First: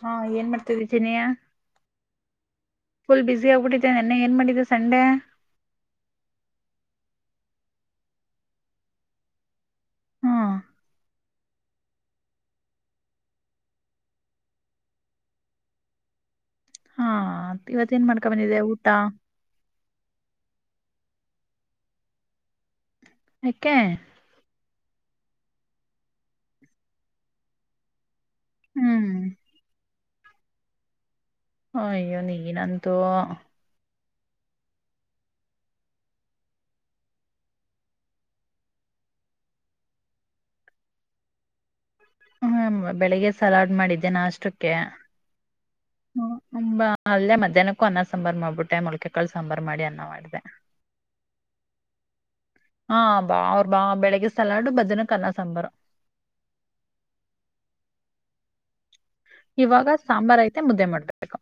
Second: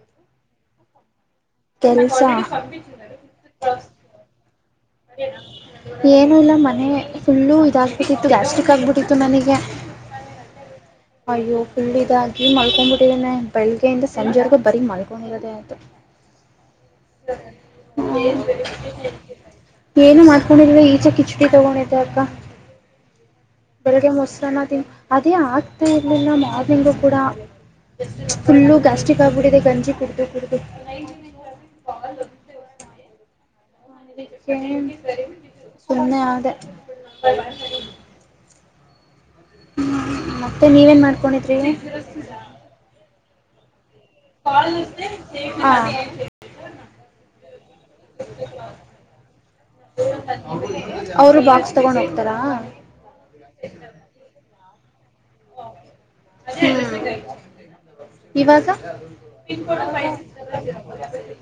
ಹಾ ಏನ್ ಮಾಡ್ತೀಯ ಚಿನ್ನಿ ಸಹ ಫುಲ್ ಬಿಸಿ ಆಗ್ಬಿಟ್ಟಿದೆೆ ನಿನ್ನೆ ಏನ್ ಮಾಡಿದೆ ಏನು ಇಲ್ಲ ಮನೇ ಫುಲ್ಲು ಇದಾಗಬಿಟ್ಟಿತ್ತು ಗಾಸ್ಟಿಕ್ ಆಗ್ಬಿಟ್ಟಿತ್ತು ನನಗೆ ಹ್ಮ್ ಅಯ್ಯೋ ಫುಲ್ ಇದಾಗಿ ಮಲ್ಕೊಂಡ್ಬಿಟ್ಟಿದೇನೆ ಬೆಳಗ್ಗೆಯಿಂದ ಸಂಜೆವರೆಗು ಬರೀ ಮಲ್ಕೊಂಡಿರೋದೆ ಆಯ್ತು ಹಾ ಇವತ್ತ ಏನ್ ಮಾಡ್ಕೊ ಬಂದಿದೆ ಊಟ [inaudible] ಏನು ಮಾಡ್ಕೊಂಡಿಲ್ಲ ಈಚೆ ಕಿಚುಡಿ ತಗೊಂಡಿದ್ದೆ ಅಕ್ಕ ಯಾಕೆ ಬೆಳಿಗ್ಗೆ ಮೊಸರನ್ನ ತಿನು ಅದೇ ಆಗ್ತ ಇರ್ಲಿಲ್ಲ ಮಾರ್ನಿಂಗ್ ಗೂ ಕೂಡ ಫುಲ್ಲು ಹ್ಮ್ ಗ್ಯಾಸ್ಟ್ರಿಕ್ ಆಗ್ಬಿಟ್ಟಿದೆ ಗಂಜಿ ಕುಡಿದು ಕುಡಿದು ಹ ಅಯ್ಯೋ ಅದಕ್ಕೆ ನೀನು ಅಂತೂ ಸುಮ್ಮನೆ ಆದೆ ಹ್ಮ ಮತ್ತೆ ನೀವೇನ್ ಮಾಡ್ಕೊಂಡಿದ್ರಿ ಹ್ಮ ಬೆಳಿಗ್ಗೆ ಸಲಾಡ್ ಮಾಡಿದ್ದೆ ನಾಷ್ಟಕ್ಕೆ ಹ ಹುಂಬಾ ಅಲ್ಲೇ ಮಧ್ಯಾಹ್ನಕ್ಕೂ ಅನ್ನ ಸಾಂಬಾರಾರ್ ಮಾಡ್ಬಿಟ್ಟೆ ಮೊಳ್ಕೆಕಾಳು ಸಾಂಬರೂ ಮಾಡಿ ಅನ್ನ ಮಾಡಿದೆ ಅವರು ಬಾ ಹಾ ಬಾ ಅವ್ರ ಬಾ ಬೆಳಿಗ್ಗೆ ಸಲಾಡು ಬ ಅನ್ನಾ ಸಾಂಬಾರ್ ಹ್ಮ್. ಇವಾಗ ಸಾಂಬಾರ್ ಐತೆ ಮುದ್ದೆ ಮಾಡ್ಬೇಕು [inaudible]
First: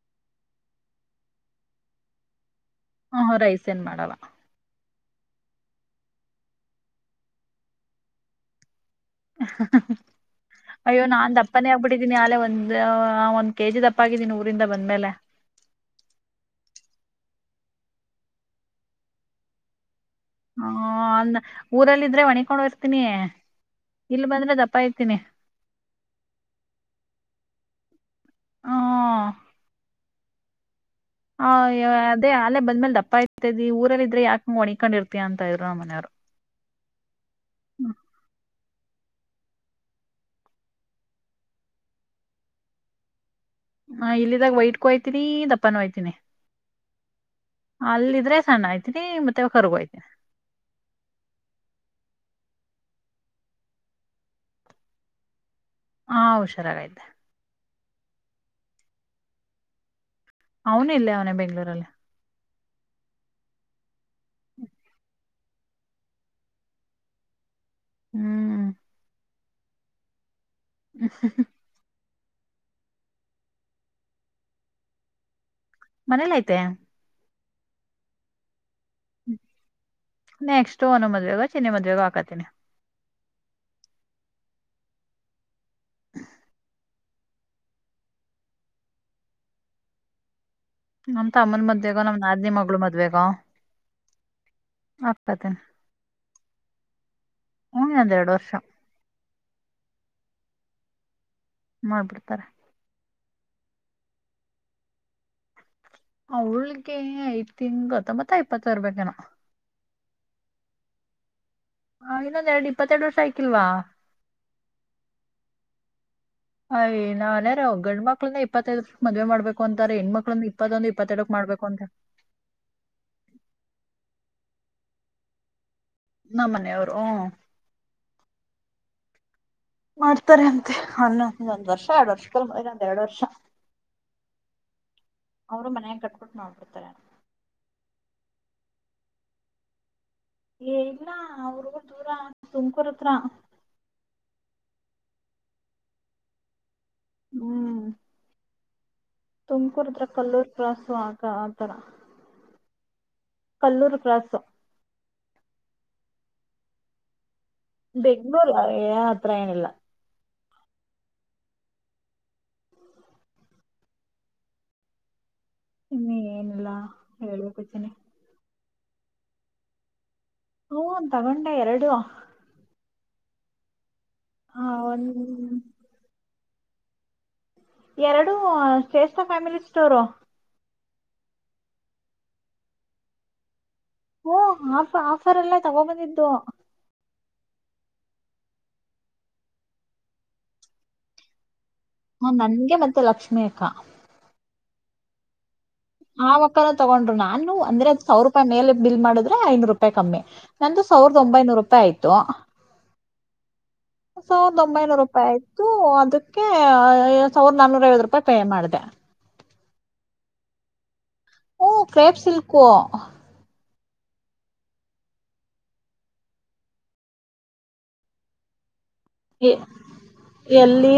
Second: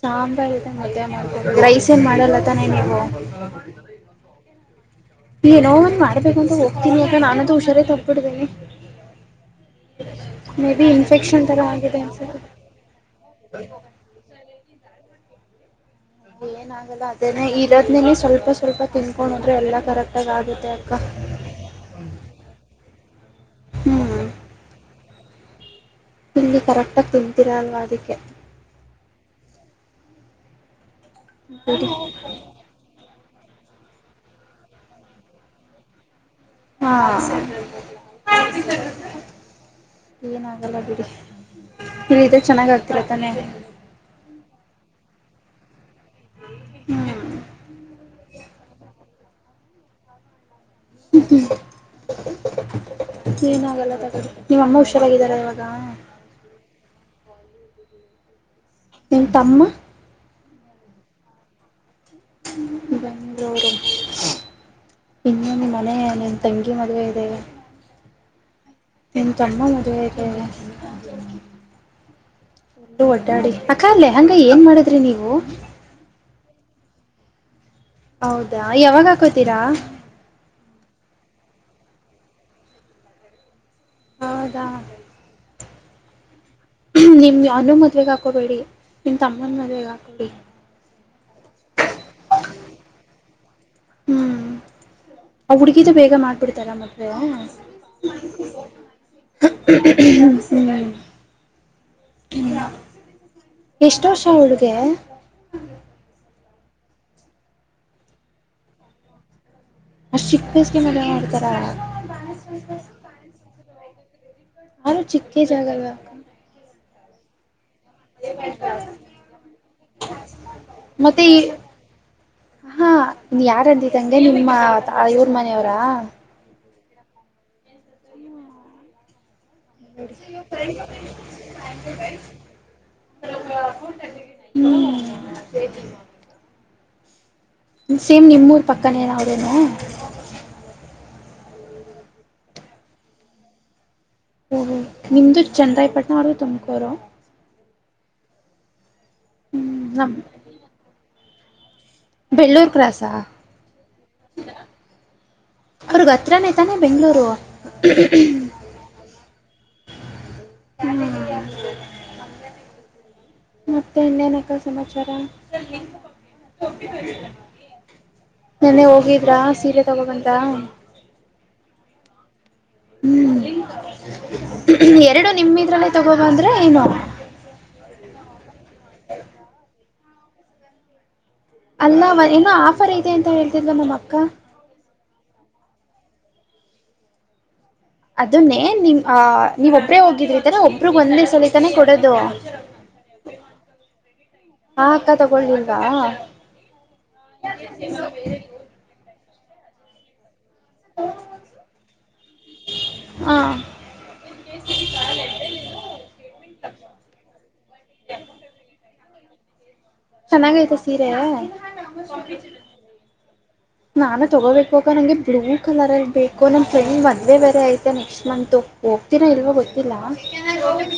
ಸಾಂಬಾರ ಮದ ರೈಸ ನ್ ಮಾಡಲ್ಲ ತಾನೆ ನೀವು ಹ ರೈಸ್ ಏನ್ ಮಾಡಲ್ಲ ಏನೋ ಒಂದು ಮಾಡ್ಬೇಕಂತ ಹೋಗ್ತೀನಿ ಅಕ್ಕ ನಾನಂತು ಹುಷಾರೇ ತಪ್ಪಿಡ್ತಿನಿ [inaudible] ಅಯ್ಯೋ ನಾನ್ ಇನ್ಫೆಕ್ಷನ್ ತರ ದಪ್ಪನೇ ಆಗಿದೆ ಆಗ್ಬಿಟ್ಟಿದ್ದೀನಿ ಅನ್ಸುತ್ತೆ ಆಲೆ ಒಂದ್ ಒಂದ್ ಕೆಜಿ ದಪ್ಪಗಿದ್ದೀನಿ ಊರಿಂದ ಬಂದ್ಮೇಲೆ ಏನ ಆಗಲ್ಲ ಅದೇನೆ ಇದದ್ನ ಸ್ವಲ್ಪ ಸ್ವಲ್ಪ ತಿನ್ಕೊಂಡು ಹೋದ್ರೆ ಎಲ್ಲಾ ಕರ ಹ ಅ ಊರಲ್ಲಿ ಇದ್ರೆ ಒಣಿಕೊಂಡ ಬರ್ತೀನಿ ಇಲ್ ಹ್ಮ್ ಬಂದ್ರೆ ದಪ್ಪ ಐತೀನಿ ತಿನಿ ಇಲ್ಲಿ ಕರೆಕ್ಟಾಗಿ ತಿಂತೀರಾ ಅಲ್ವಾ ಅದಕ್ಕೆ ಹ್ಮ್ ಹ ಬಿಡಿ ಅದೇ ಆಲೆೇ ಬಂದ್ಮೇಲೆ ದಪ್ಪ ಆಯ್ತ ಮದಿ ಊರಲ್ಲ ಇದ್ರೆ ಯಾಕಂಗ ಹೊಣಕೊಂಡಿರ್ತೀಯ ಅಂತ ಇದ್ಮ್ಮ ಮನೆಯವರು ಹಾ ಏನಾಗಲ್ಲ ಬಿಡಿ ನೀವ ಇದೇ ಚೆನ್ನಾಗ್ ಆಗ್ತಿರ ತಾನೆ ದಪ್ಪಯ್ತೀನಿ ಹ್ಮ್ ಅಲ್ಲ ಇದ್ರೆ ಸಣ್ಣ ಆಯ್ತೀನಿ ಮತ್ತ ವ ಹರಪಯತ [inaudible] ಹ್ಮ ಹ್ಮ್ ಏನಾಗಲ್ಲ ತಡಿ ನಿಮ್ಮ ಅಮ್ಮ ಹುಷಾರಾಗಾರ ಇವಾಗ ಹಾ ಹುಷಾರಾಗೈತೆೆ ನಿ ತಮ್ಮ ಅವನು ಇಲ್ಲೇ ಅವನ ಬೆಂಗ್ಳೂರಲ್ಲಿ ಬೆಂಳೂರು [inaudible] ಇನ್ನೇನು ಮನೆ ನಿನ್ ತಂಗಿ ಮದ್ವೆ ಇದೆ ಹ್ಮ್ ಇ ನಿಮ್ ತಮ್ಮ ಮದುವೆ ಆಯ್ತೇನೋ ಹ್ಮ ಒ ಒಡ್ಡಾಡಿ ಅಕ್ಕ ಲೆಹೆಂಗಾ ಏನ್ ಮಾಡಿದ್ರಿ ನೀವು ಮನೇಲ್ಲಿ ಐತೆ ಹೌದಾ ಯಾವಾಗ ಹಾಕೋತೀರಾ ನೆಕ್ಸ್ಟ್ ಒನ್ೋ ಮದ್ವೆಗ ಚಿನ್ನನೆ ಮದ್ವೆಗ ಹಾಕಾತೀಿನಿ ಹೌದಾ ನಿಮ್ ಅನ್ನು ಮದ್ವೆಗ ಹಾಕೋಬೇಡಿ ನಿಮ್ ತಮ್ಮನ ಮದ್ವೆಗ್ ಹಾಕಬೇಡಿ ನಮ್ ತಮ್ಮನ ಮದ್ವೆೇಗ ನಮ್ ನಾದಿನಿ ಮಗಳು ಮದ್ವೆೇಗ ಹ್ಮ್ ಅವ ಹುಡ್ಗಿದು ಬೇಗ ಮಾಡ್ಬಿಡ್ತಾರ ಮತ್ತೆ ಹನ್ ಅದ ಎರಡು ವರ್ಷ ಹ ಸ ಮಾಡ್ಬಿಡ್ತಾರ ಎಷ್ಟ ವರ್ಷ ಹುಳ್ಗೆ ಆ ಹುಳ್ಿಗೆ ಐ್ ತಿಂಗ್ ಗತ್ತ ಮತ್ತ ಐಪ್ಪತ್ತರ್ ಬೇನ ಅಷ್ಟ್ ಚಿಕ್ಕೇಸ್ಗೆ ಮೇಲೆ ಏನ್ ಮಾಡ್ತಾರಾ ಹ ಇನ್ನೊಂದೆರಡು ಇಪ್ಪತ್ತೆರಡು ವರ್ಷ ಆಯಕಿಲ್ವಾ ಯಾರು ಚಿಕ್ಕೆ ಜಾಗಲ್ಲ ಅಯ ನಳೆರು ಗಂಡ್ಮಕ್ಳನ್ನ ಇಪ್ಪತ್ತೈದಕ್ ಮದ್ವೆ ಮಾಡ್ಬೇಕು ಅಂತಾರೆ ಹೆಣ್ಮಕ್ಳನ್ನ ಇಪ್ಪತ್ತೊಂದು ಮತ್ತೆ ಇಪ್ಪತ್ತೆರಡಕ್ ಈ ಮಾಡ್ಬೇಕು ಅಂತ ಹಾ ನೀ ಯಾರಂದಿದ್ದಂಗೆ ನಿಮ್ಮ ಇವ್ರ ಮನೆಯವರಾ ನ ಮನೆಯ ಅವರು ಹ ಮಾಡ್ತಾರೆ ಅಂತೆ ಅನ್ನಂದ ಒಂದ್ ವರ್ಷ ಎರಡ್ ವರ್ಷಕ್ಕೆ ಒಂದ್ ಎರಡ್ ವರ್ಷ ಹ್ಮ್ ಅವರು ಮನ ಕಟ್ಬಟ್ು ನೋಬಿಡ್ತಾರೆ ಸೇಮ್ ನಿಮ್ಮೂರ್ ಪಕ್ಕನ ಏನ ಅವದೇನ ಏ ಇಲ್ಲ ಅವ್ರಗ ದೂರ ತುಮಕೂರ್ತ್ರ ಹ ನಿಮ್ದು ಚಂದ್ರಾಯಪಟ್ಟಣ ಅವ್ರಗ ತುಮಕೂರು ಹ್ಮ್ ಹ್ಞೂ ತುಮಕೂರ್ದ್ರ ನಮ್ಮ ಕಲ್ಲೂರ್ ಕ್ರಾಾಸು ಆಗ ಆತರ ಎಲ್ಲೂರು ಕ್ರಾಾಸ ಕಲ್ಲೂರು ಪ್ರಾಸ ಅವ್ರಗ ಹತ್ರನೇ ತಾನೆ ಬೆಂಗ್ಗಳೂರು ಬೆಂಗ್ಳೂರ್ ಹತ್ರ ಏನಿಲ್ಲ ಮತ್ತೆ ಇನ್ನೇನಕ್ಕಲ್ ಸಮಾಚಾರ ಇನ್ನ ಏನಿಲ್ಲ ಹೇಳ್ಬೇಕು ಚಿನ್ನಿ ನೆನ್ನೆ ಹೋಗಿದ್ರಾ ಸೀರೆ ತಗೋಬಂತ ಹೂ ತಗೊಂಡ ಎರಡು ಹ ಹ್ಮ್ ಒಂದ್ ಎರಡು ನಿಮ ಇದ್ರಲ್ಲೇ ತಗೋುವ ಅಂದ್ರೆ ಏನು ಎರಡು ಶ್ರೇಷ್ಠ ಫ್ಯಾಮಿಲಿ ಸ್ಟೋರು ಅಲ್ಲ ಇನ್ನ ಆಫರ್ ಇದೆ ಅಂತ ಹೇಳಿ ಹ್ಮ ಆಫ ಆಫರ್ ಎಲ್ಲ ತಗೋ ಬಂದಿದ್ದು ಅದನ್ನೇ ನಿಮ್ ಅ ನೀವ ಒಬ್ರೇ ಹೋಗಿದ್ರಿರ ಒಬ್ರಗ್ ಒಂದನೇ ಸಲ ತಾನೆ ಕೊಡೋದು ಹಾ ನನ್ಗೆ ಮತ್ತೆ ಲಕ್ಷ್ಮಿ ಅಕ್ಕ ಹಾ ಅಕ್ಕ ತೊಗೊಂಡಿಿ ಆ ವಕ್ಕನ ತಗೊಂಡ್ರು ನಾನು ಅಂದ್ರೆ ಅ್ ಸಾವಿರ ರೂಪಾಯಿ ಮೇಲೆ ಬಿಲ್ ಮಾಡಿದ್ರೆ ಐನೂರು ರೂಪಾಯಿ ಕಮ್ಮಿ ನಂದು ಸಾವಿರದ ಒಂಬೈನೂರು ರೂಪಾಯಿ ಆಯ್ತು ಹಾ ಸಾವಿರದ ಒಂಬೈನೂರು ರೂಪಾಯಿ ಆಯ್ತು ಅದಕ್ಕೆ ಸಾವಿರದ ನಾನೂರ ಐವತ್ತು ರೂಪಾಯಿ ಪೇ ಮಾಡಿದೆ ಚೆನ್ನಾಗಐ್ತ ಸೀರೆಯ ಹ್ಮ ಕ್ರೇಪ್ ಸಿಲ್ಕು ನಾನು ತಗೋಬೇಕುವಾಗ ನಂಗೆ ಬ್ಲೂ ಕಲರ್ ಇಗ್ಬೇಕು ನಮ್ ಫ್ರೆಂಡ್ ಒಂದ್ೇ ಬೇರೆ ಐತೆ ನೆಕ್ಸ್ಟ್ ಮಂತು ಹೋಗ್ತೀರಾ ಇಲ್ವ ಎ- ಗೊತ್ತಿಲ್ಲ ಎಲ್ಲಿ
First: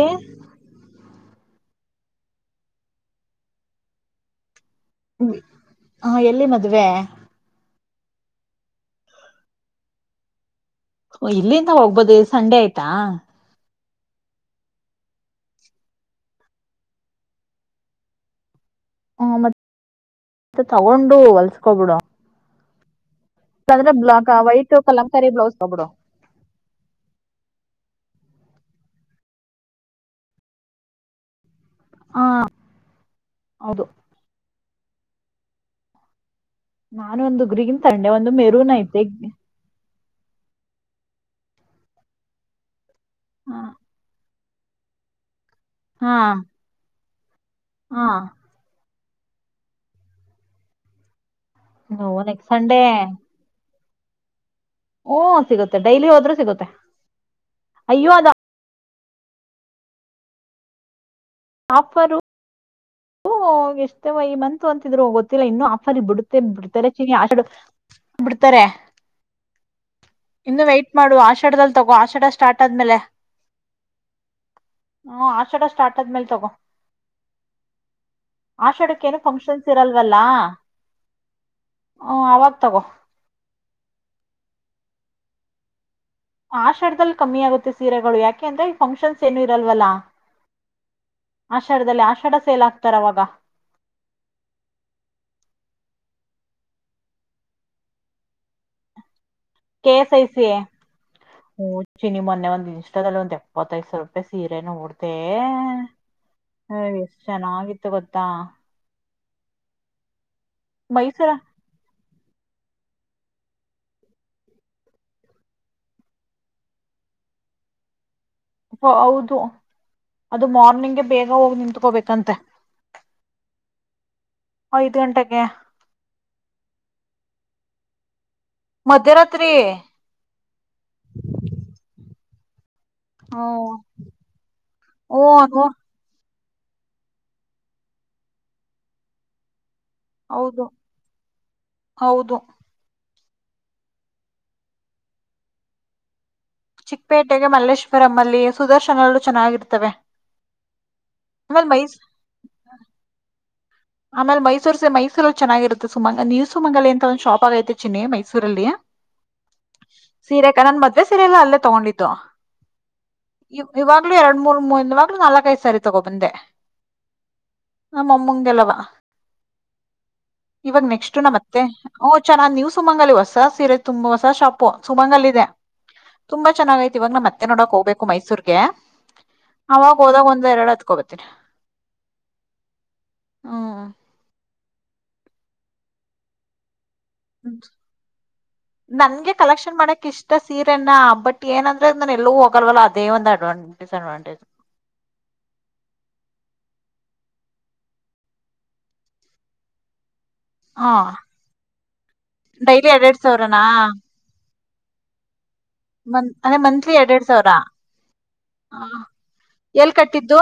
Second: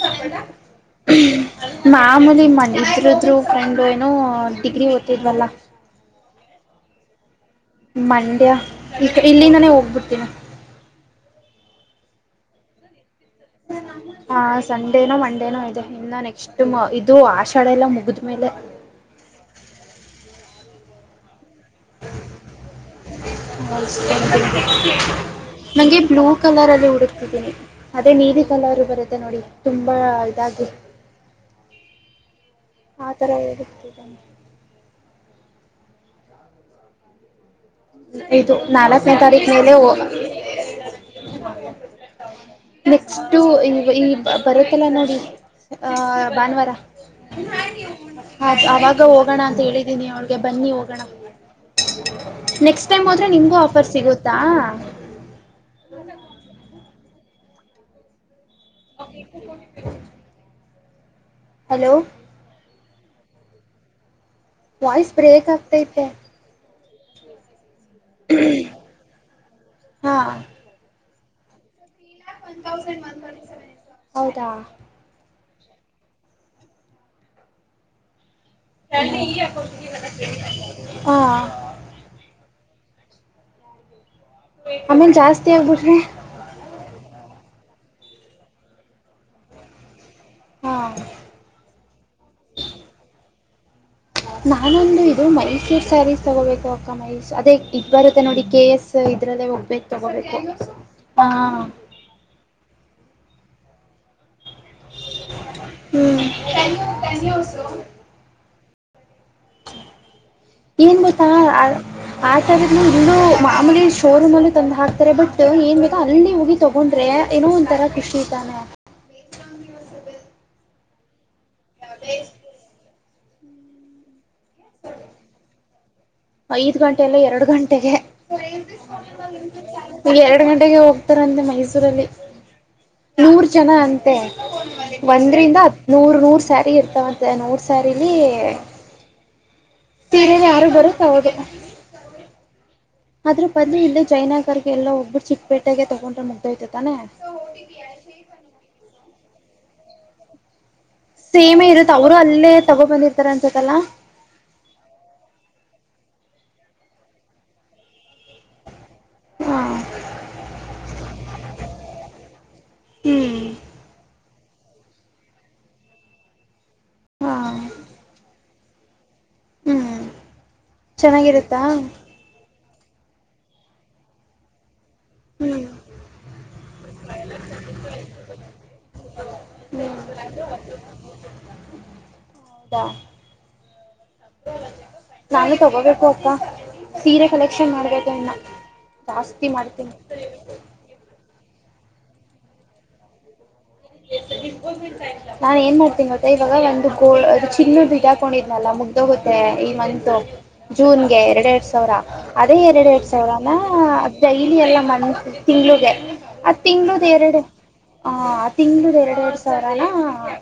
ಮಾಮೂಲಿ ಮನ ಇದ್ರದರು ಫ್ರೆಂಡು ಏನು ಡಿಗ್ರಿ ಹೊತ ಮಲ್ಲ ಅುವೆ ಮಂಡ್ಯ ಇಲ್ಲಿಂದಾನೇ ಹೋಗ್ಬಿಡ್ತೀನ ಇಲ್ಲಿಂದ ಹೋಗ್ಬೋದು ಸಂಡೆ ಆಯ್ತಾ ಹ್ಮ ಹ ಸಂಡೇನೋ ಮಂಡೇನೋ ಇದೆ ಇನ್ನ ನೆಕ್ಸ್ಟ್ ಇದು ಆಷಾಡೆ ಎಲ್ಲ ಮುಗಿದ್ಮೇಲೆ ಹೂ ಮತ್ತ ಮತ್ತ ತಗೊಂಡು ಹೊಲ್ಸ್ಕೊಬಿಡು ಇಲ್ಲಾಂದ್ರೆ ಬ್ಲಾಕ್ ವೈಟ್ ಕಲಂಕಾರಿ ಬ್ಲೌಸ್ ತಗೋಬಿಡು ನಂಗೆ ಬ್ಲೂ ಕಲರ್ ಅಲ್ಲಿ ಹುಡುಕ್ತಿದ್ದೀನಿ ಅದೇ ನೀರಿ ಕಲರು ಬರುತ್ತೆ ನೋಡಿ ತುಂಬಾ ಇದಾಗಿ ಹ ಆ ತರ ಹೌದು ಹೋಗತಿದ್ದನೆ ನಾನು ಒಂದು ಗುರಿಗಿಿಂದ ಇದು ನಾಲ್ಕನೇ ತಾರೀಖ ಮೇಲೆ ನೆಕ್ಸ್ಟ್ ಹಾ ಇ ಈ ಬರತ್ತಲ್ಲ ನೋಡಿ ಹಾ ಭಾನುವಾರ ಈಗ ಹೋಗೋಣ ಅಂತ ಹೇಳಿದೀನಿ ಅವಳಿಗೆ ಬನ್ನಿ ಹೋಗೋಣ ಹ ಒ ನೆಕ್ಸ್ಟ್ ಟೈಮ್ ಹೋದ್ರೆ ನಿಮ್ಗೂ ಆಫರ್ ಸಿಗುತ್ತಾ ಹೂ ಸಿಗುತ್ತೆ ಡೈಲಿ ಹೋದ್ರೆ ಸಿಗುತ್ತೆ ಅಯ್ಯೋ ಅದ ಹ ಆಫರು ಹೂ ಎಷ್ಟೇವ ಈ ಮಂತು ಅಂತಿದ್ರು ವಾಯ್ಸ್ ಗೊತ್ತಿಲ್ಲ ಬ್ರೇಕ್ ಇನ್ನುೂ ಆಫರ್ ಆಗ್ತೈತೆ ಬಿಡುತ್ತೆ ಬಿಡ್ತಾರೆ ಚೀ ಬಿಡ್ತಾರೆ ಹಾ ಇನ್ನು ವೈಟ್ ಮಾಡು ಆಷಾಡದಲ್ಲಿ ತಗೋ ಆ ಹೌದಾ ೊ ಸ್ಟಾರ್ಟ ಆದಮೇಲೆ ತಗೋ ಆಷಡಕ್ಕ ಏನು ಫಂಕ್ಷನ್ಸ್ ಇರಲ್ವಲ್ಲ ಹಾ ಹ ಅವಾಗ ತಗೋ ಆಮೇಲ್ ಜಾಸ್ತಿ ಆಗ್ಬಿಟ್ರೆ ಆಷರದಲ್ಲಿ ಕಮ್ಮಿ ಆಗುತ್ತೆ ಸೀರೆಗಳು ಯಾಕೆ ಅಂದ್ರೆ ಈ ಫಂಕ್ಷನ್ಸ್ ಏನು ಇರಲ್ವಲ್ಲಾ ಹಾ ಆಷಾಢದಲ್ಲಿ ಆಷಾಢ ಸೇಲ್ ಆಗ್ತಾರ ಅವಾಗ ನಾನೊಂದು ಇದು ಮೈಸೂರ್ ಸ್ಯಾರೀಸ್ ತಗೋಬೇಕು ಅಕ್ಕ ಮೈಸೂರ್ ಅದೇ ಇದು ಬರುತ್ತೆ ನೋಡಿ ಕೆ ಎಸ್ ಇದ್ರಲ್ಲೇ ಹೋಗ್ಬೇಕು ಕೇ ಐ ತಗೋಬೇಕು ಸಿ ಹಾ ಹೂ ಚಿನ್ನಿ ಮೊನ್ನೆ ಒಂದ್ ಇಷ್ಟದಲ್ಲಿ ಒಂದ್ ಎಪ್ಪತ್ತೈದು ಸಾವಿರ ರೂಪಾಯಿ ಸೀರೆ ನೊ ಡ್ತೆೇ ಹ್ಮ್ ಹ ಎಷ್ಟ್ ಚೆನ್ನಾಗಿತ್ತು ಗೊತ್ತಾ ಏನ್ ಗೊತಾ ಮೈಸೂರ ಆತಾದ ಇಲ್ಲೂ ಮಾಮೂಲಿ ಶೋರೂಮ್ ಅಲ್ಲೂ ತಂದು ಹಾಕ್ತಾರೆ ಬಟ್ ಏನ್ ಬೇಕ ಅಲ್ಲಿ ಹೋಗಿ ತಗೊಂಡ್ರೆ ಏನೊ ಒಂತರ ಖಷಿ ತಾನೆ ಹೌದು ಅದು ಮಾರ್ನಿಂಗ್ಗೆ ಬೇಗ ಹೋಗಿ ನಿತ್ಕೋಬೇಕಂತೆ ಐದ್ ಗಂಟೆಗೆ ಐದ್ ಗಂಟೆ ಎಲ್ಲ ಎರಡು ಗಂಟೆಗೆ ಮಧ್ಯರಾತ್ರಿ ಈ ಎರಡು ಗಂಟೆಗೆ ಹೋಗ್ತಾರಂತೆ ಮೈಸೂರಲ್ಲಿ ಹ್ಮ ನೂರ್ ಜನ ಅಂತೆ ಒಂದ್ರಂದ ಹ್ಮ ನೂರ್ ನೂರ್ ಸ್ಯಾರಿ ಇರ್ತಾವಂತೆ ನೋಡ್ ಸಾರಿಲಿ ಸೀರೆಲಿ ಹೌದು ಯಾರು ಬರು ಹೌದು ಹೌದು ಅದ್ರು ಬಂದಲ್ಲಿಇೇ ಜೈನಾಾಗರ್ಗೆ ಎಲ್ಲಾ ಹೋಗಬಿಟ್ಟ ಚಿಕ್ಕಪೇಟೆಗೆ ತೊಗೊಂಡ್ರೆ ಚಿಕ್ಕಪೇಟೆಗೆ ಮಲ್ಲೇಶ್ವರಂಲ್ಲಿ ಸುದರ್ಶನಲ್ಲೂ ಚೆನ್ನಾಗಿರುತ್ತವೆ ಸೇಮೆ ಇರುತ್ತೆ ಅವರು ಅಲ್ಲೇ ತಗೊ ಬಂದಿರ್ತಾರ ಅನ್ಸತ್ತಲ್ಲಾ ಆಮೇಲೆ ಮೈಸೂರ್ ಸ ಮೈಸೂರಲ್ಲಿ ಚೆನ್ನಾಗಿರುತ್ತೆ ಸುಮಂಗ ನೀವು ಸುಮಂಗಲಿ ಅಂತ ಒಂದಂದು ಶಾಪ್ ಆಗೈತೆ ಚಿನ್ನಿ ಮೈಸೂರಲ್ಲಿ ಹಾ ಸೀರೆಕ ನನ್ ಮದ್ವೆ ಸೀರೆ ಎಲ್ಲ ಅಲ್ಲೇ ತಗೊಂಡತ್ತುು ಹ್ಮ್ ಇ ಇವಾಗ್ಲುೂ ಎರಡ್ ಮೂರ್ ಮೂವಾಗ್ಲುೂ ನಾಲ್ಕ ಐದು ಸರಿ ತಗೋಬಂದೆ ಹಾ ನಮ್ಮೂಂಗ ಎಲ್ಲ ವಾ ಹ್ಮ್ ಇವಾಗ ನೆಕ್ಸ್ಟ್ ನಮ್ ಚೆನ್ನಾಗಿರುತ್ತಾ ಮತ್ತೆ ಓ ಚೆನ್ನ ನೀವ್ಸ್ ಸುಮಂಗಲಿ ಹೊಸ ಸೀರೆ ತುಂಬ ಹೊಸ ಶಾಪು ಸುಮಂಗ ಅಲ್ಲಿದೆ ಇದೆ ತುಂಬಾ ಚೆನ್ನಾಗ ಐತಿ ಇವಾಗ ನಾಮ್ ಅತ್ತೇ ಮತ್ತೆ ನೋಡಕ್ ಹೋಗ್ಬೇಕು ಮೈಸೂರ್ಗೆ ಅವಾಗ ಹೋದಾಗ ಒಂದ ಎರಡು ಹೆತ್ಕೊಂಡುಬರ್ತೀನಿ ಹೌದಾ ನಾನು ತಗೋಬೇಕು ಅಕ್ಕ ಸೀರೆ ಕಲೆಕ್ಷನ್ ಮಾಡ್ಬೇಕ ನನ್ಗೆ ಜಾಸ್ತಿ ಕಲೆಕ್ಷನ್ ಮಾಡ್ತೀನಿ ಮಾಡಕ್ ಇಷ್ಟ ಸೀರೆನ ಬಟ್ ಏನಂದ್ರೆ ನನ್ನ ಎಲ್ಲೂ ಹೋಗಲ್ಲ್ಲ ಅದೇ ಒಂದು ಅಡ್ವಾಂಟೇಜ್ ಡಿಸ್ಅಡ್ವಾಂಟೇಜ್ ನಾ ಏನ್ ಮಾಡ್ತೀನಿ ಗೊತ್ತಾ ಇವಾಗ ಒಂದು ಅದು ಚಿನ್ನದುಡಾಕೊಂಡಿದ್ನಲ್ಲ ಮುಗ್ದ ಹತ್ತೆ ಈ ಮಂತ ಹಾ ಜೂನ್ಗೆ ಎರಡ್ ಎರಡ್ ಸಾವಿರ ಅದೇ ಎರಡ್ ಎರಡ್ ಸಾವಿರ ಡೈಲಿ ಎಲ್ಲ ತಿಂಗಳಗೆ ಮನ್ ಅ ಅಂದ್ರೆ ತಿಂಳ ಮಂತ್ಲಿ ಎರಡೆರಡ್ ಎರಡು ಸಾವಿರ ಹ ತಿಂಗಳ ಎರಡು ಎರಡು ಎಲ್ ಸಾವಿರನಾ ಕಟ್ಟಿದ್ದು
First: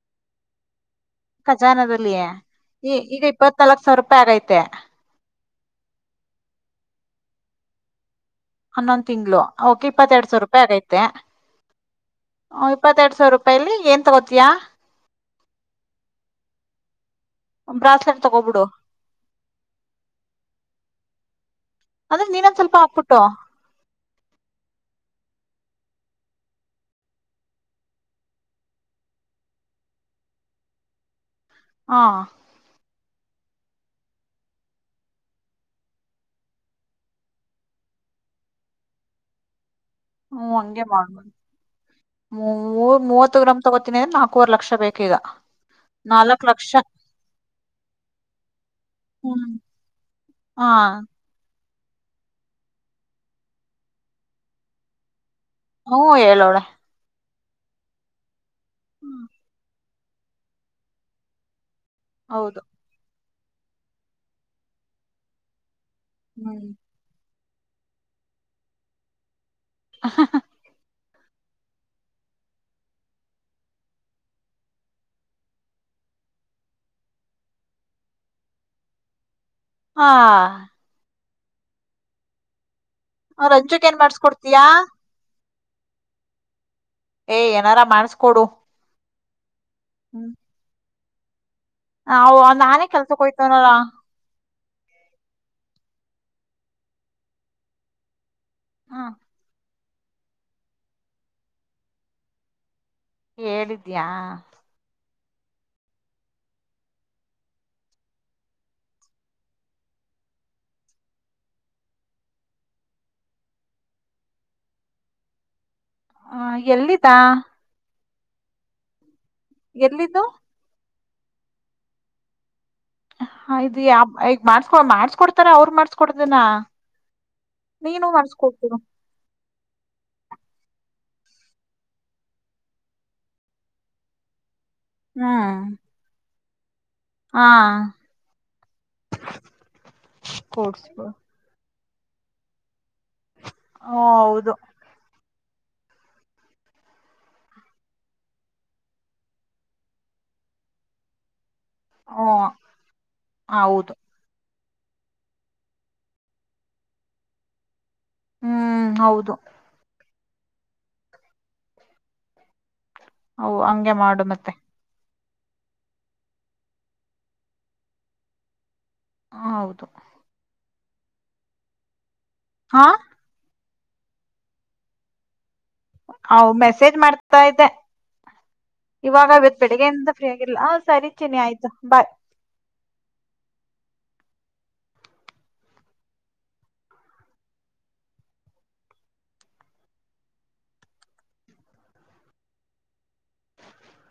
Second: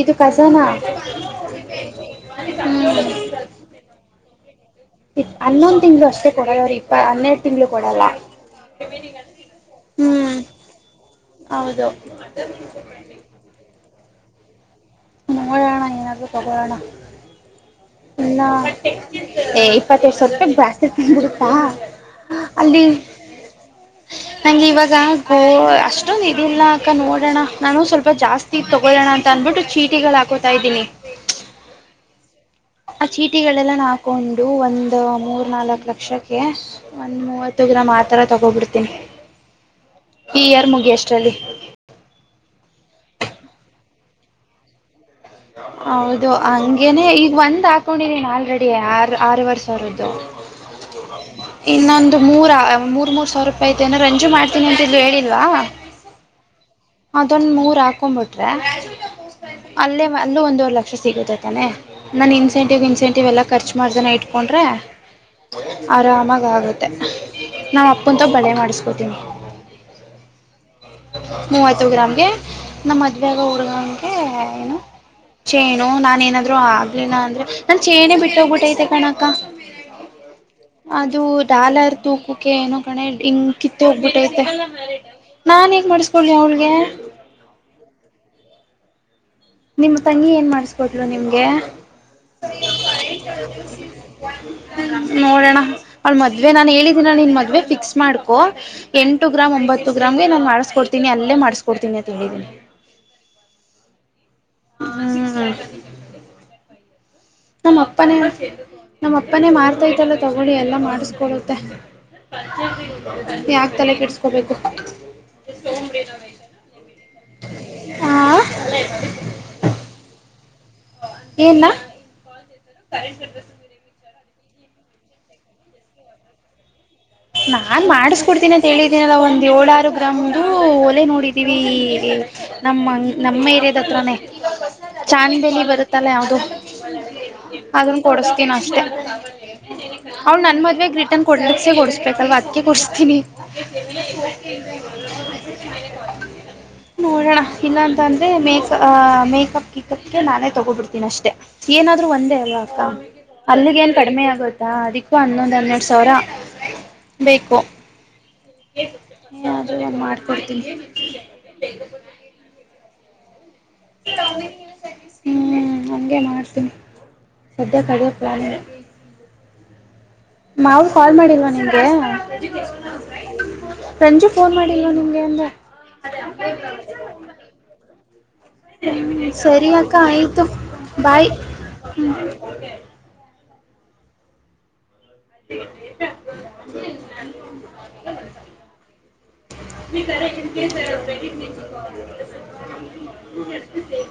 ಇದು ಕಸನಾ ಖಜಾನದಲ್ಲಿ ಹ್ಮ ಈ ಈಗ ಇಪ್ಪತ್ನಾಲ್ಕ್ ಸಾವಿರ ರೂಪಾಯಿ ಆಗೈತೆ ಹನ್ನೊಂದ್ ತಿಂಗ್ಗಳು ಅಷ್ಟೇ ಕೊಡಲ್ಲ ಅವ್ರಿ ಇಪ್ಪ ಹನ್ನೆರಡು ತಿಂಗ್ಗಳು ಕೊಡಲ್ಲ ಹನ್ನೊಂದ್ ತಿಂಗ್ಗಳು ಓಕೆ ಇಪ್ಪತ್ತ ಎರಡ್ ಹ್ಮ್ ಸಾವಿರ ರೂಪಾಯಿ ಆಗೈತೆ ಹೌದು ಹ ಇಪ್ಪತ್ತೆರಡ್ ಸಾವಿರ ರೂಪಾಯಿಲಿ ಏನ್ ತಗೋತಿಯಾ ಮಂಗಳಣ ನೀನಕ ತೊಗಣ ಬ್ರಾಸ್ಲೆಟ್ ತಗೋಬಿಡು ಇಪ್ಪತ್ತಡು ಸ್ವಲ್ಪ ಜಾಸ್ತಿ ಹ ಅಂದ್ರೆ ನೀನೊಂದ್ ಸ್ವಲ್ಪ ಅಲ್ಲಿ ಹಾಕ್ಬಿಟ್ಟು ನಂಗೆ ಇವಾಗ ಹ ಅಷ್ಟೊಂದಂದು ಇದಿಲ್ಲ ಅಕ ನೋಡೋಣ ನಾನು ಸ್ವಲ್ಪ ಜಾಸ್ತಿ ತಗೋಣ ಅಂತ ಅಂದ್ಬಿಟ್ಟು ಚೀಟ ಟಿ ಹಾಕೋತಾ ಇದೀನಿ ಹಾ ಆ ಚೀಟಿಗಳೆಲ್ಲಾನ ಹಾಕೊಂಡು ಒಂದ್ ಮೂರ್ ನಾಲ್ಕ್ ಲಕ್ಷಕ್ಕೆ ಒಂದ್ ಮೂವತ್ತು ಗ್ರಾಮ್ ಮಾತ್ರ ತಗೋಬಿಡ್ತೀನಿ ಈ ಯರ್ ಮುಗಿಯ ಅಷ್ಟಲ್ಲಿ ಮೂವ ಮೂವತ್ತು ಗ್ರಾಮ್ ತಗೋತೀನಿ ಏನ್ ನಾಲ್ಕವರೆ ಲಕ್ಷ ಬೇಕ ಈಗ ಹೌದು ಹಂಗೇನೆ ಈಗ ಒಂದ್ ಹಾಕೊಂಡಿರಿನ್ ಆಲ್ರೆಡಿ ಆರ್ ಆರ ಹ್ಮ್ ವರ್ಷ ಅವರದ್ದು ಹಾ ಇನ್ನೊಂದು ಮೂರ ಮೂರ್ ಮೂರ್ ಸಾವಿರ ರೂಪಾಯಿ ಐತೆ ಏನಾರು ರಂಜು ಮಾಡ್ತೀನಿ ಅಂತ ಇ ಹೇಳಿಲ್ವಾ ಹ್ಮ್ ಹೇಳಏಲ್ಲೋಳ ಅದೊಂದು ಮೂರು ಹಾಕೊಬಿಟ್ರೆ ಹ್ಮ್ ಅಲ್ಲೇ ಅಲ್ಲೂ ಒಂದೂರೆ ಲಕ್ಷ ಸಿಗುತ್ತೈ ತಾನೆ ನನ್ನ ಹೌದು ಇನ್ಸೆಂಟಿವ್ ಇನ್ಸೆಂಟಿವ್ ಎಲ್ಲ ಖರ್ಚು ಮಾಡ್ದನ ಇಟ್ಕೊಂಡ್ರೆ ಹ್ಮ್ ಆರಾಮಾಗಿಗುತ್ತೆ ನಾ ಅಪ್ಪಂತ ಬಳೆ ಮಾಡಿಸ್ಕೊತೀನಿ ಹ ಮೂವತ್ತು ಗ್ರಾಮ್ಗೆ ನಮ್ಮ ಮದುವಗ ಹುಡ್ಗಗೆ ಏನು ಚೇನು ನಾನ ಏನಾದ್ರು ಆಗ್ಲಿಲ್ಲ ಅಂದ್ರೆ ನಾನ್ ಚೇಣೇ ಬಿಟ್ಟೋಗ್ಬಿಟ್ಟೈತೆ ಕಣಕ್ಕ ಹಾ ಅದು ಡಾಲರ್ ತೂಕೋಕ್ಕೆ ಏನೋ ಕಣೆ ಹಿಂಗ್ ಅವ್ರ ಕಿತ್ತ ರಂಜುಕ್ ಏನ್ ಹೋಗ್ಬಿಟ್ಟೈತೆ ಮಾಡ್ಸ್ಕೊಡ್ತೀಯಾ ನಾನು ಹೇಗೆ ಮಾಡಿಸ್ಕೊಳ್ಳಿ ಅವ್ಳಿಗೆ ಏ ಏನಾರ ಮಾಡಸ್ಕೊಡು ನಿಮ್ಮ ತಂಗಿ ಏನು ಮಾಡಿಸ್ಕೊಟ್ರು ನಿಮಗೆ ಅವ್ ನಾನೇ ಕೆಲ್ಸಕ್ ಹೋಯ್ತವನಲ್ಲ ನೋಡಣ ಅವಳ ಮದ್ವೆ ನಾನ್ ಹೇಳಿದೀನ ನಿನ್ ಮದ್ವೆ ಫಿಕ್ಸ್ ಮಾಡ್ಕು ಹ್ಮ ಎಂಟು ಗ್ರಾಮ್ ಒಂಬತ್ತು ಸುಗ್ರಾಮ್ಗೆ ನಾನು ಮಾಡಸ್ಕೊಡ್ತೀನಿ ಅಲ್ಲೇ ಮಾಡ್ಕೊಡ್ತೀನಿ ಅಂತ ಹೇಳಿದೀನಿ ಹೇಳಿದ್ಯಾ ಹ್ಮ ನಮ್ಮ ಅಪ್ಪನೇ ನಮ್ಮ ಅಪ್ಪನೇ ಮಾರ್ತೈತಲ್ಲ ತಗೊಳ್ಳಿ ಎಲ್ಲ ಮಾಡಿಸಕೊಳ್ಳುತ್ತೆ ನೀ ಆಗ್ತಲೆ ಕೆಡ್ಸಕೋಬೇಕು ಹ ಎಲ್ಲಿದ್ದಾ ಆ ಎಲ್ಲಿದ್ದು ಏನ್ ಹ ಈಗ ಮಾಡ್ಸ್ಕೊ ಮಾಡ್ಸ್ಕೊಡ್ತಾರ ಅವರು ಮಾಡ್ಸ್ಕೊಡದನಾ ನಾನ್ ಮಾಡಿಸಕೊಡ್ತೀನಿ ಅಂತ ಹೇಳಿದೀನಲ್ಲ ಒಂದ್ ಏಳ್ರು ಗ್ರಾಮ್ ಒಲೆ ನೋಡಿ ವಿ ನಮ್ಮ ನಮ್ಮ ಏರಿಯಾದ ಹತ್ರಾನೇ ಚಾಂದ್ ಹ್ಮ್ ಬೆಲಿ ಬರುತ್ತಲ್ಲ ಯಾವ್ದು ಹಾ ಅದನ್ ಕೊಡಸ್ತೀನ ಅಷ್ಟೆ ಅವ್ ನನ್ನ ಮದುವೆಗೆ ಕೂಡ್ಸ್ಬ ರಿಟನ್ ಕೊಡ್ಲಿಕ್ಕೆಸೇ ಕೊಡ್ಸ ಪ್ರಕಾರಲ್ ಅದಕ ಕೊಡಸ್್ತೀನಿ ಹ ಹೌದು ನೋಡೋಣ ಇಲ್ಲಾಂತಂದ್ರೆ ಮೇಕ ಮೇಕಪ್ ಕಿಕಪ್ಗೆ ನಾನೇ ತಗೋಬಿಡ್ತೀನಿ ಅಷ್ಟೆ ಏನಾದ್ರೂ ಹ ಒಂದೇ ಅಲ್ವಾ ಅಕ್ಕ ಅಲ್ಲಿಗೆ ಏನ್ ಹೌದು ಕಡಿಮೆ ಆಗುತ್ತೆ ದಾ ಅದಿಕ್ಕೂ ಹನ್ನೊಂದು ಹನ್ನೆರಡ್ ಸಾವಿರ ಬೇಕು ಹ್ಮ್ ಹೌದು ಕೊಡ್ತನ [inaudible] ಹ ಹಂಗೆ ಮಾಡು ಮತ್ತೆ ಹ್ಮ ಹಗೆ ಮಾಡ್ತೀನಿ ಸದ್ಯ ಕಡಿಯೋ ಪ್ಲನ್ದೆ ಹೂ ಹೌದು [unintelligible] ಮಾರು ಕಾಲ್ ಮಾಡಿಲ್ವಾ ನಿಮ್ಗೆ ಹಾ ಸಂಜು ಫೋನ್ ಮಾಡಿವು ನಿಮಗೆ ಅಂದರೆ ಹ ಮೆಸೇಜ್ ಮಾಡ್ತಾ ಇದ್ದೆ ಇವಾಗ ಇವತ್ ಸರಿ ಅಕ್ಕ ಬೆಳಿಗ್ಗೆಯಿಂದ ಫ್ರೀ ಆಯ್ತು ಆಗಿಲ್ಲ ಆ ಸರಿ ಬಾಯ್ ಚಿನ್ನಿ ಆಯ್ತು ಬಾಯ್ ಹ್ಮ [inaudible] ಅ [inaudible] [unintelligible] ನೀ ಕಕ್ಷನ್ ಸ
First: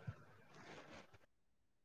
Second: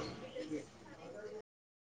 [inaudible] ಹ [unintelligible]